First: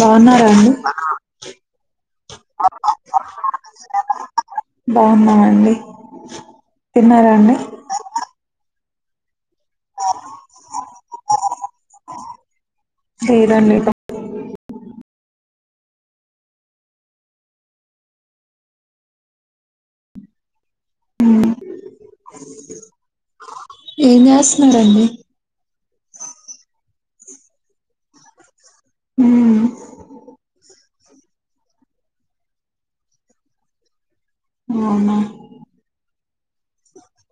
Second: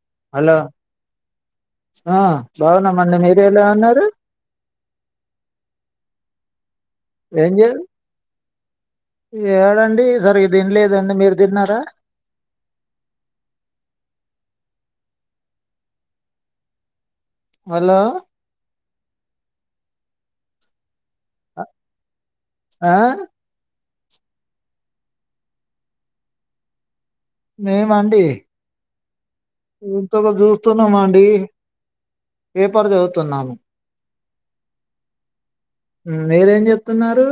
బాగున్నారా హలో అండి ఆ బాగున్నామండి మీరు ఎలా ఉన్నారు? బాగున్నామండి [unintelligible] తిన్నారా ఏం అండి చే ఏడండి ఈసారి తిన్లేదండి మీరు తిన్నారా లేదండి మల్లా అ ఆహ్ ఏం చేస్తన్నారండి మేమండీ మ్మ్ ఇంతోక జూస్తున్నామండ్ డీ పేపర్ చదువుతున్నాము అవునా హ్మ్ మీరేం జేత్తున్నారు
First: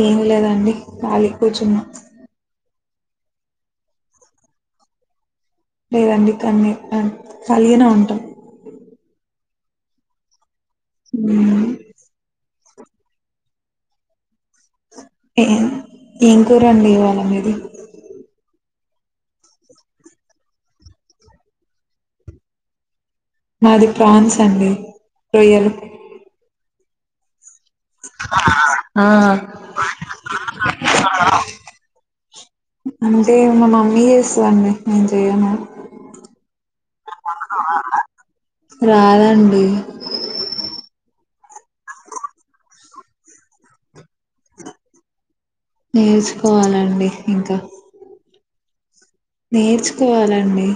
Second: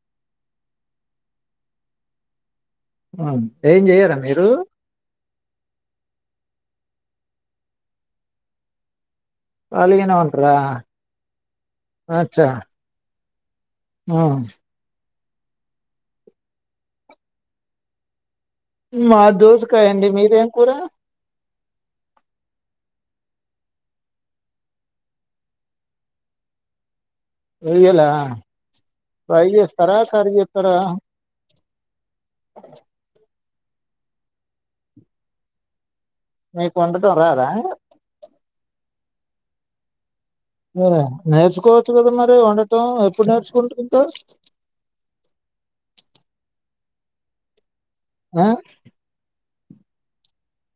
ఏమి లేదండి కాలీగ్ కూర్చున్నా హామ్ ఏం చెయ్యారా మీరు లేదండి కన్ని అన్ ఖాళీగానే ఉంటాం కాలిగనే ఉంటారా ఉహ్ ఆహ్ ఏం ఏం కూరండి ఇవాళ మీది మాద్ దోసకాయండి మీదేం కూర మాది ప్రాన్స్ అండి రొయ్యలు రోయ్యలా ఆ ప్రై జేస్తరా కర్రీ జేత్తారా ఎమో మా మమ్మి చేస్తాదండి నేను చేయను మీకు వండటం రాదా రాదండి అరే నేర్చుకోవచ్చు కదా మరి వండటం ఎప్పుడు నేర్చుకుంటు ఉంటావ్ నేర్చుకోవాలండి ఇంకా ఆహ్ నేర్చుకోవాలండీ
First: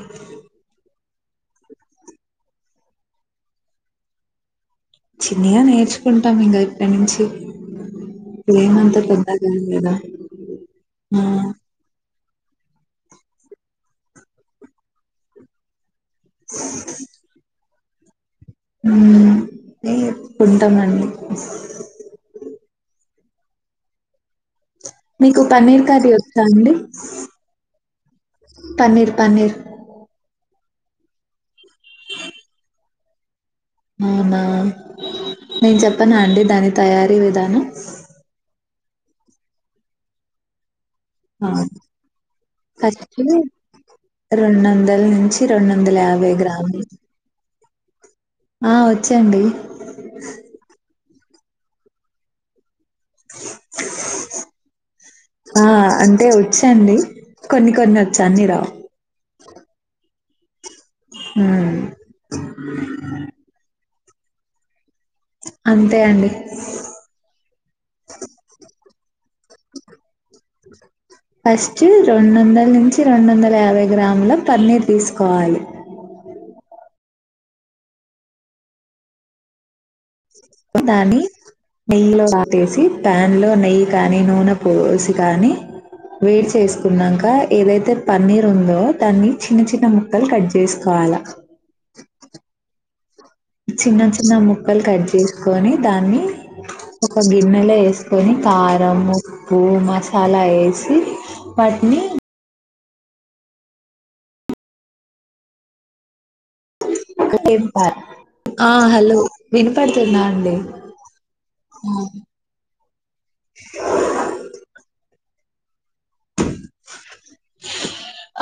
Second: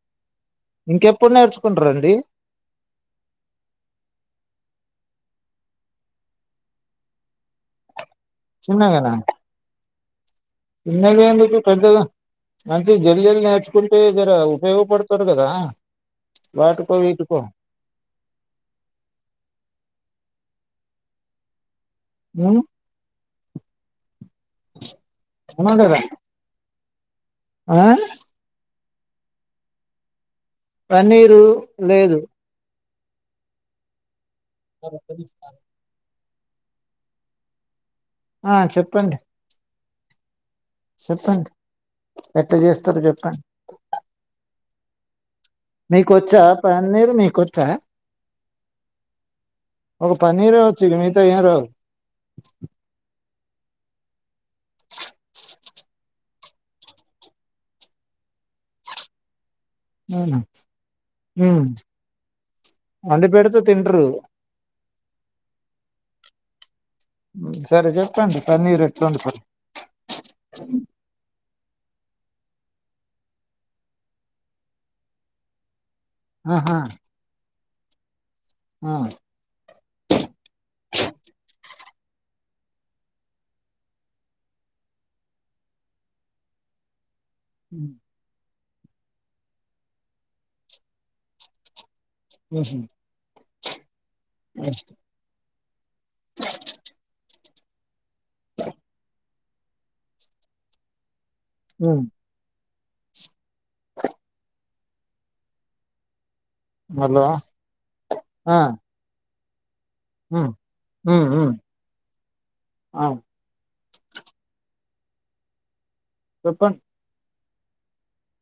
ఇంకెప్పుడు నేర్చుకుంటారండి చిన్నగా నేర్చుకుంటాం ఇంకా ఇప్పటినుంచి ప్రేమ్ అంతా చిన్నగానా పెద్దగా లేదా చిన్నగా ఎందుకు పెద్దగా అంటే జల్ జల్ నేర్చుకుంటే జర ఉపయోగపడతారు కదా వాటుకో వీటుకో ఉహ్ ఉంటామండి ఉహ్ మీకు పన్నీర్ కర్రీ వస్తా అండి అ ఆహ్ పన్నీర్ పన్నీర్ పన్నీరు లేదు అవున ప్పనా అండి దాని తయారీ విధానం ఆ చెప్పండి ఆ చెప్పండి ఎట్లా చేస్తారు ఫస్టు చెప్పండి రెండు వంద మ్మ్ మీకొచ్చా పన్నీరు నీకొచ్చా ఆ వచ్చండి టె ఏం రావు ఆ అంటే వచ్చండి కొన్ని కొన్ని వచ్చు అన్ని రావు అవున మ్మ్ హ్మ్ అన్ని పెడితే తింటరు అంతే అండి మ్మ్ సరే చెప్పండి పన్నీర్ ఎట్ ప్పండి ప ఫస్ట్ రెండు వందల నుంచి రెండు వందల యాభై గ్రాముల పన్నీర్ తీసుకోవాలి ఆహా ఆ దాన్ని నెయ్యి లో ఆటేసి ప్యాన్ లో నెయ్యి కాని నూనె పోసి కాని వేడి చేసుకున్నాంక క ఉమ్ యిలైతే పన్నీర్ ఉందో దాన్ని చిన్న చిన్న ముక్కలు కట్ చేసుకోవాల హ్మ్ హు చిన్న చి న్న ముక్కలు కట్ చెస్ కొని దాన్ని ఒక గిన్నె నూన్ లో ఎస్ కొని కారము ఉప్పు మసాలా వేసి వాట్నీ ఉమ్ హలో ఆ హలో విను పడుతుందా ఉమ్ అండి ఉమ్ ఉమ్ ఆ చెప్పం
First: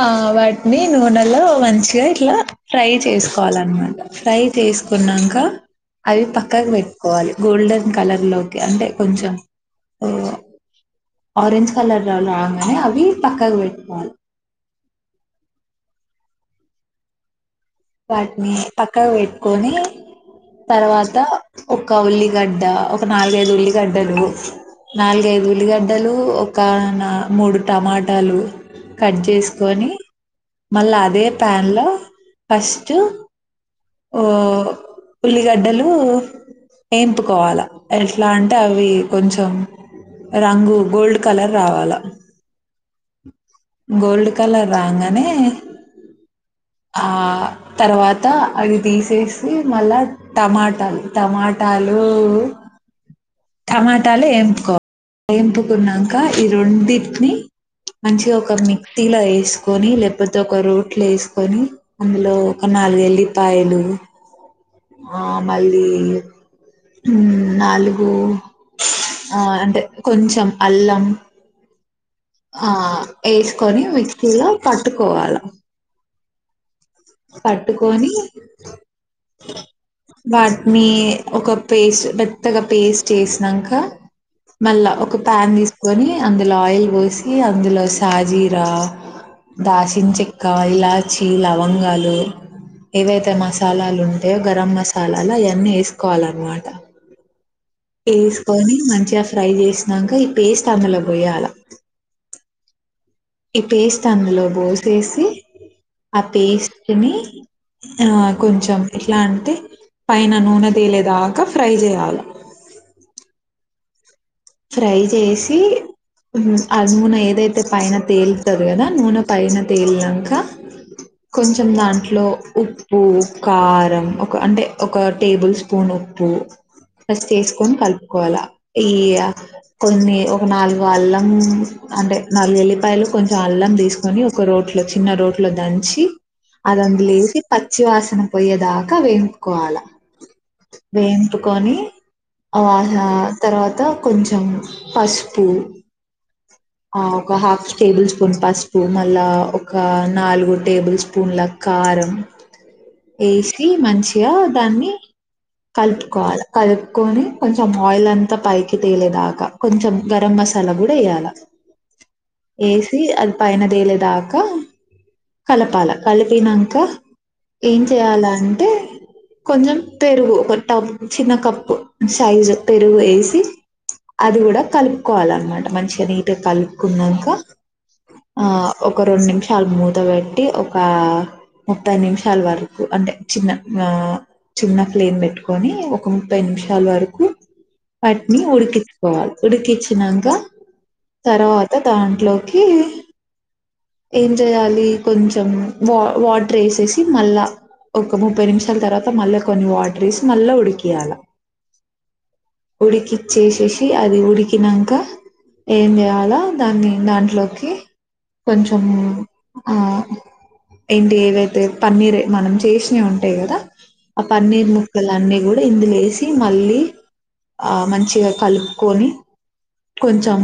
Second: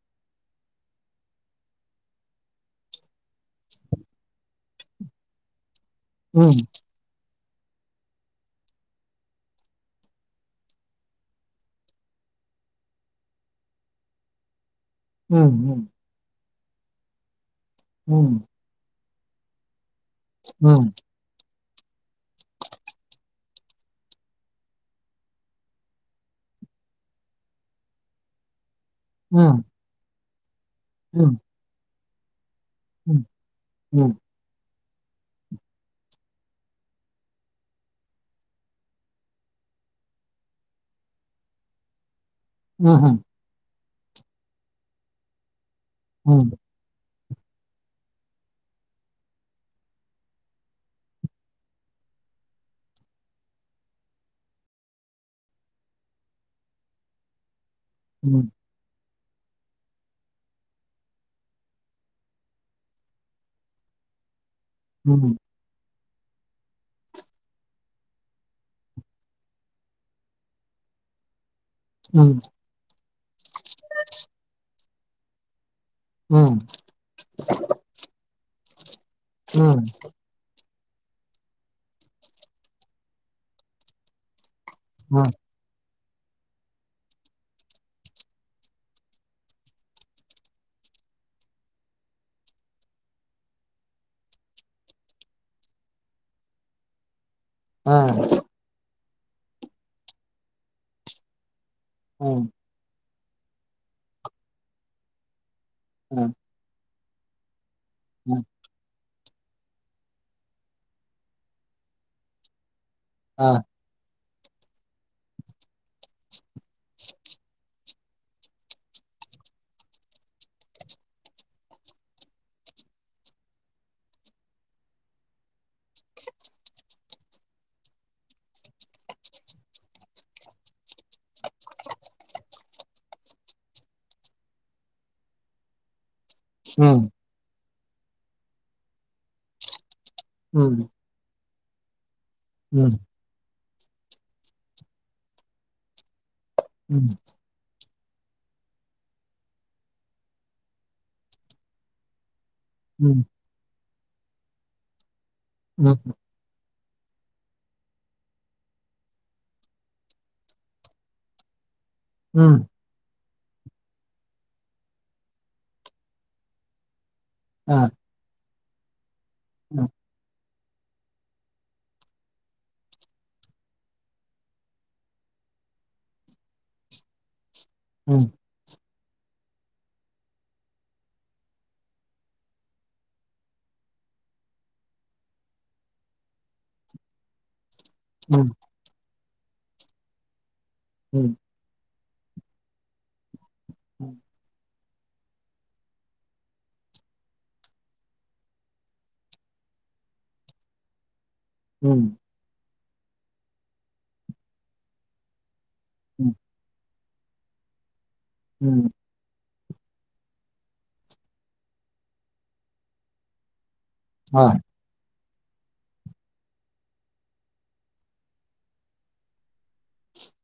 ఆ వాటిని నూనెలో మంచిగా ఇట్లా ఫ్రై చేసుకోవాలన్నమాట ఫ్రై చేసుకున్నాక అది ఉమ్ పక్కకు పెట్టుకోవాలి గోల్డెన్ కలర్ లోకి అంటే కొంచెం ఆరెంజ్ కలర్ లో రాంగానే అవి పక్కకు పెట్టుకోవాలి మ్మ్ హు వాట్ని పక్ క్కకు పెట్టుకొని ఉమ్ తర్వాత ఒక ఉల్లిగడ్డ ఒక నాలుగైదు ఉల్లిగడ్డలు నాలుగైదు ఉల్లిగడ్డలు ఒక నా మూడు టమాటాలు కట్ చేసుకొని మళ్ళా అదే ఉమ్ ప్యాన్ లో ఫస్ట్ ఉమ్ ఉమ్ ఉమ్, ఉమ్, ఓ ఉల్లిగడ్డలు వేంపుకోవాల ఎట్లా అంటే అవి కొంచెం రంగు గోల్డ్ కలర్ రావాల హ్మ్ హు గోల్డ్ కలర్ రాంగానే మ్మ్ ఆ తర్వాత అది తీసేసి మళ్ళా టమాటాలు టమాటాలు టమాటాలు వేంపుకోవాలి వేంపుకున్నాక ఈ రొండిటిని మంచిది ఉమ్ ఒక మీ క్సీ లో వేసుకొని లేకపోతే ఒక రోట్లో వేసుకొని కొని అందులో ఒక నాలుగు ఎల్లిపాయలు ఆ మళ్ళీ హ్మ్ నాలుగు ఆ అంటే కొంచెం అల్లం ఉమ్ ఆ వేసుకొని మిక్సీలో కట్ ట్టుకోవాల హ్మ్ పట్టుకొని హ్మ్ మీ ఒక పేస్ట్ మెత్తగా పేస్ట్ చేసినంక మళ్ళా ఒక ప్యాన్ తీస్ కొని అందులో ఆయిల్ పోసి అందులో సాజీరా దాసిన చెక్క ఇలాచి లవంగాలు లు ఏవైతే మసాలాలు ఉంటాయో గరం మసాలాలు అయన్నీ వేసుకోవాలన్నమాట ఆ ఆ ఏస్కోని మంచిగ ఫ్రై చేసినంక ఈ పేస్ట్ అందులో పొయ్యాల మ్మ్ ఈ పేస్ట్ అందులో పోసేసి ఆ పేస్ట్ చమి ఆ కొంచెం ఎట్లా అంటే పైనా నూనె తేలేదాకా ఫ్రై చేయాలా ఆ ఫ్రై చేసి ఉమ్ అజముూన ఏదైతే పైన తేలుతుంది కదా నూనె పైన తేలినాక కొంచెం దాంట్లో ఉప్పు కారం ఒక అంటే ఒక టేబుల్ స్పూన్ ఉప్పు ఫస్ట్ వేసుకొని కలుపుకోవాల ఈయా కొన్ని ఒక నాలుగు అల్లం అంటే నాలుగు ఎల్లిపాయలు కొంచెం అల్లం తీసుకొని ఒక రోట్లో చిన్న రోట్లో దంచి ఉమ్ అలాంధు వేసి ప పచ్చివాసన పోయే దాకా వెంపుకోవాలా ఉమ్ వంపు కొనీ ఉమ్ ఆహా తర్వా త కొంచం పసుపు ఆ ఒక హాఫ్ టేబుల్ స్పూన్ పసుపు మళ్ళా ఒక నాలుగు టేబుల్ స్పూన్ల కారం ఉమ్ ఏసి మంచి ఇక దాన్ని ఉమ్ ఉమ్ కలుపుకోవాలా కల్ కొని కొంచెం ఆయిల్ అంతా పైకి తేలేదాకా కొంచెం గరం మసాలా కూడా వేయాలా ఉమ్ ఏసి అద పైనతేలేదాకా కలపాల కల్పినంకా ఆ ఏం చెయాలా అం టే కొంచెం పెరుగు టీమ్ చిన్న కప్పు సైజ్ పెరుగు వేసి అది కూడా కలుపుకోవాలన్నమాట మంచిగా నీ నీట్గా కలుపుకునంకా ఉమ్ ఆ ఒక రెండు నిమిషాలు మూత పెట్టి ఒక ముప్పై నిమిషాల వరకు అంటే చిన్న ఆ చిన్న ఫ్లేమ్ పెట్టుకొని ఒక ముప్పై నిమిషాల వరకు వాటిని ఉమ్ ఉడికించుకోవాలా ఉడికించినంకా ఉమ్ తర్వాత దాంట్లోకి ఏం చెయాలి కొంచెం వా వాటర్ ఏసేసి మళ్ళా ఒక ముప్పై నిమిషాల తర్వాత మళ్ళా కొన్ని వాటర్ ఏసి మళ్ళా ఉడికియాల వం ఉడికిచ్చేసేసి అది ఉడికినంక ఏం ఉమ్ ఉమ్ చేయాలా దాన్ని దాంట్లోకి ఉమ్, కొంచమ్ ఆ ఏంటి ఏవైతే పన్నీర్ మనం చేసినయి ఉంటాయి కదా! అ ఆ పన్నీర్ ముక్కలన్నీ గుడా ఇందులో ఏసి మళ్ళీ ఆ మంచిగా కలుపుకొని కొంచెం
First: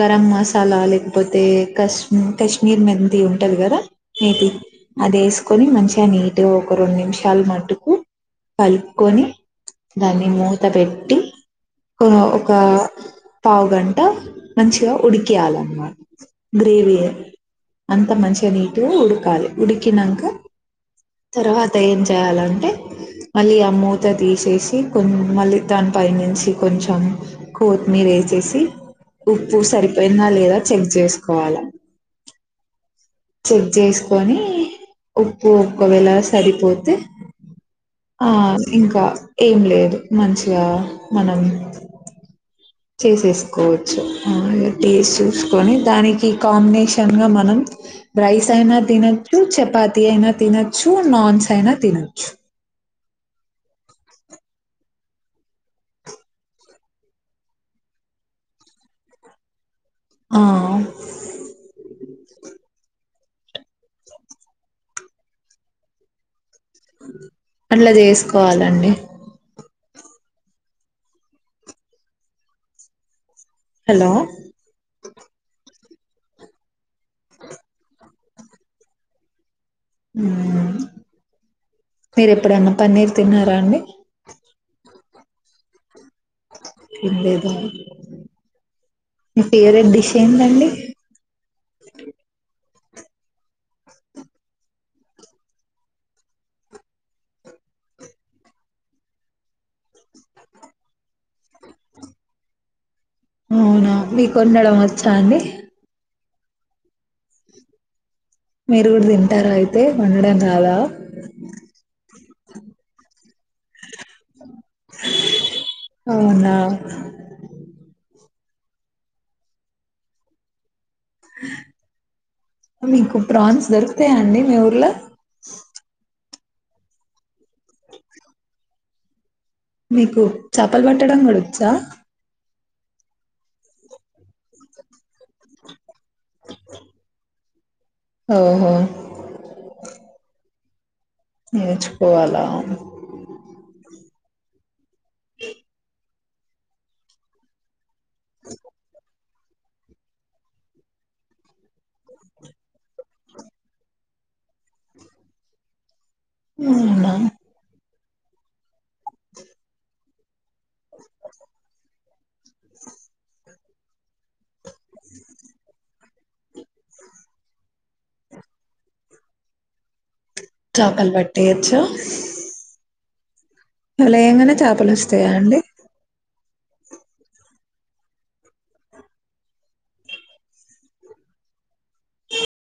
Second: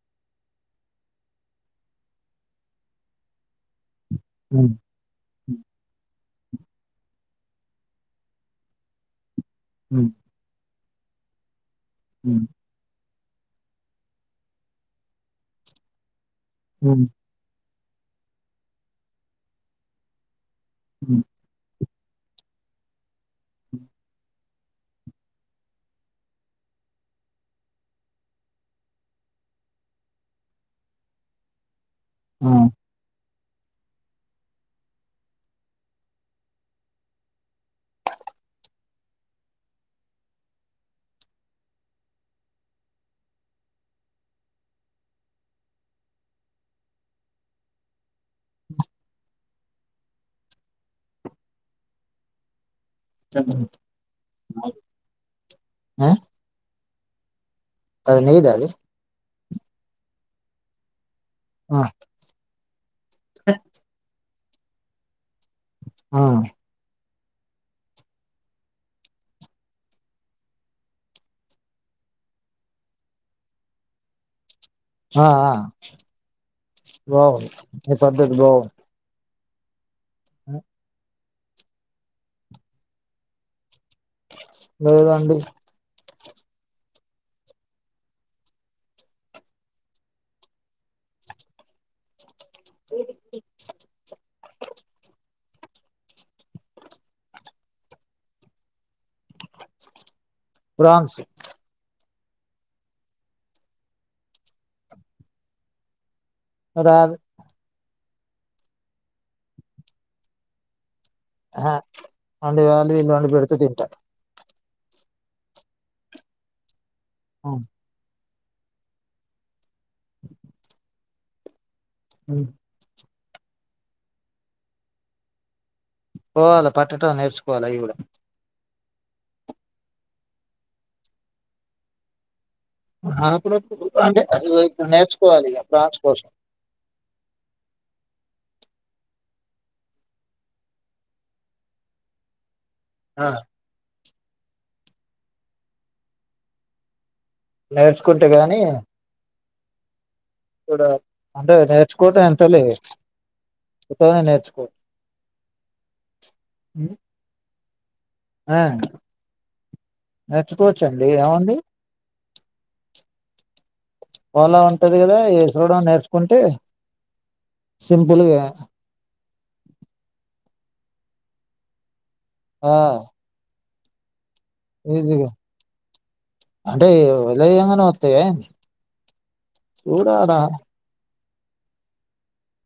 గరం మసాలా లేకపోతే కశ్మ కశ్మీర్ మెంతి ఉంటది కదా! మేతి ఉమ్ అదేసుకొని మంచిగా నీ టే ఒక రొండు నిమిషాలు మట్టుకు కలుపుకొని ఉమ్ దాని మూత బెట్ టీ కొ ఒక పావుగంట మంచిగా ఉడికియాలన్మా ఉమ్ గ్రేవియా అంత మంచిగా నీట్ గా ఉడకాలి ఉడికినంక ఉమ్ ఉమ్ తర్వా త్త ఏం చేయాలంటే మళ్ళీ ఆ మూత తీసేసి కొన్ మళ్ళీ దాని పైనుంచి కొంచెం కోతిమీరేసి తీసి ఉప్పు సరిపోయిందా లేదా చెక్ చేసుకోవాలా. ఆ చెక్ చేసుకొని ఉప్పు ఒక్కవేళ సరిపోతే ఆ ఇంకా ఏం లేదు మంచిగా మనం చేసేసుకోవచ్చు మ్మ్ టేస్ట్ చూసుకొని దానికి కాంబినేషన్ గా మనం రైస్ అయినా తినచ్చు, చపాతి అయినా తినచ్చు, నాన్స్ అయినా తినచ్చు. [inaudible] ఆ అది నీద అది ఆ ఆ ఆ ఆ అట్లా చేసుకోవాలండి హలో హా ఆ బాగు ని పద్ధతి బాగున్ మ్మ్ మీరు ఎప్పుడన్నా పన్నీర్ తిన్నారా అండి? లేదండి తిన్లేదా మీ ఫేవరెట్ డిష్ ఏందండి? [unintelligible] ప్రాన్స్ ఊనా మీకొండడం వచ్చా అండి? రాదు మీరు గూడా తింటారా అయితే వండడం రాదా. అహా ఓన్లీ వాళ్ళు వీళ్ళు వండి పెడితే తింటా. అవునా! అవున్ [inaudible] అ మీకు ప్రాన్స్ దొరుకుతాయా అండి మీ ఊర్లో పోవాల పట్టటం నేర్చుకోవాల అయి గూడా. మీకు చాపల్ పట్టడం గూడొచ్చా. నాకూడ [inaudible] అంటే ఇగో ఇపుడు నేర్చుకోవాలిగా ప్రాన్స్ కోసం. ఓహో! నేర్చుకోవాలా ఆ ఇ నేర్చ్ కుంటే గానీ ఈడా అంటే నేర్చుకోవటం ఎంత లే. ఉత్తగనే నేర్చుకోవ [inaudible] అవునా ఆ నేర్చుకోవచ్చండీ ఏముందీ. పోలం ఉంటది గదా ఏ [unintelligible] నేర్చ్ కుంటే సింపుల్గా చాపల్ బట్టేయొచ్చూ ఆ అలా ఏమైనా చాపలు వస్తయా ఈజీగా అండి అంటే ఇగ వలెయ్యంగనే వత్తయా ఏంది. చూడాలా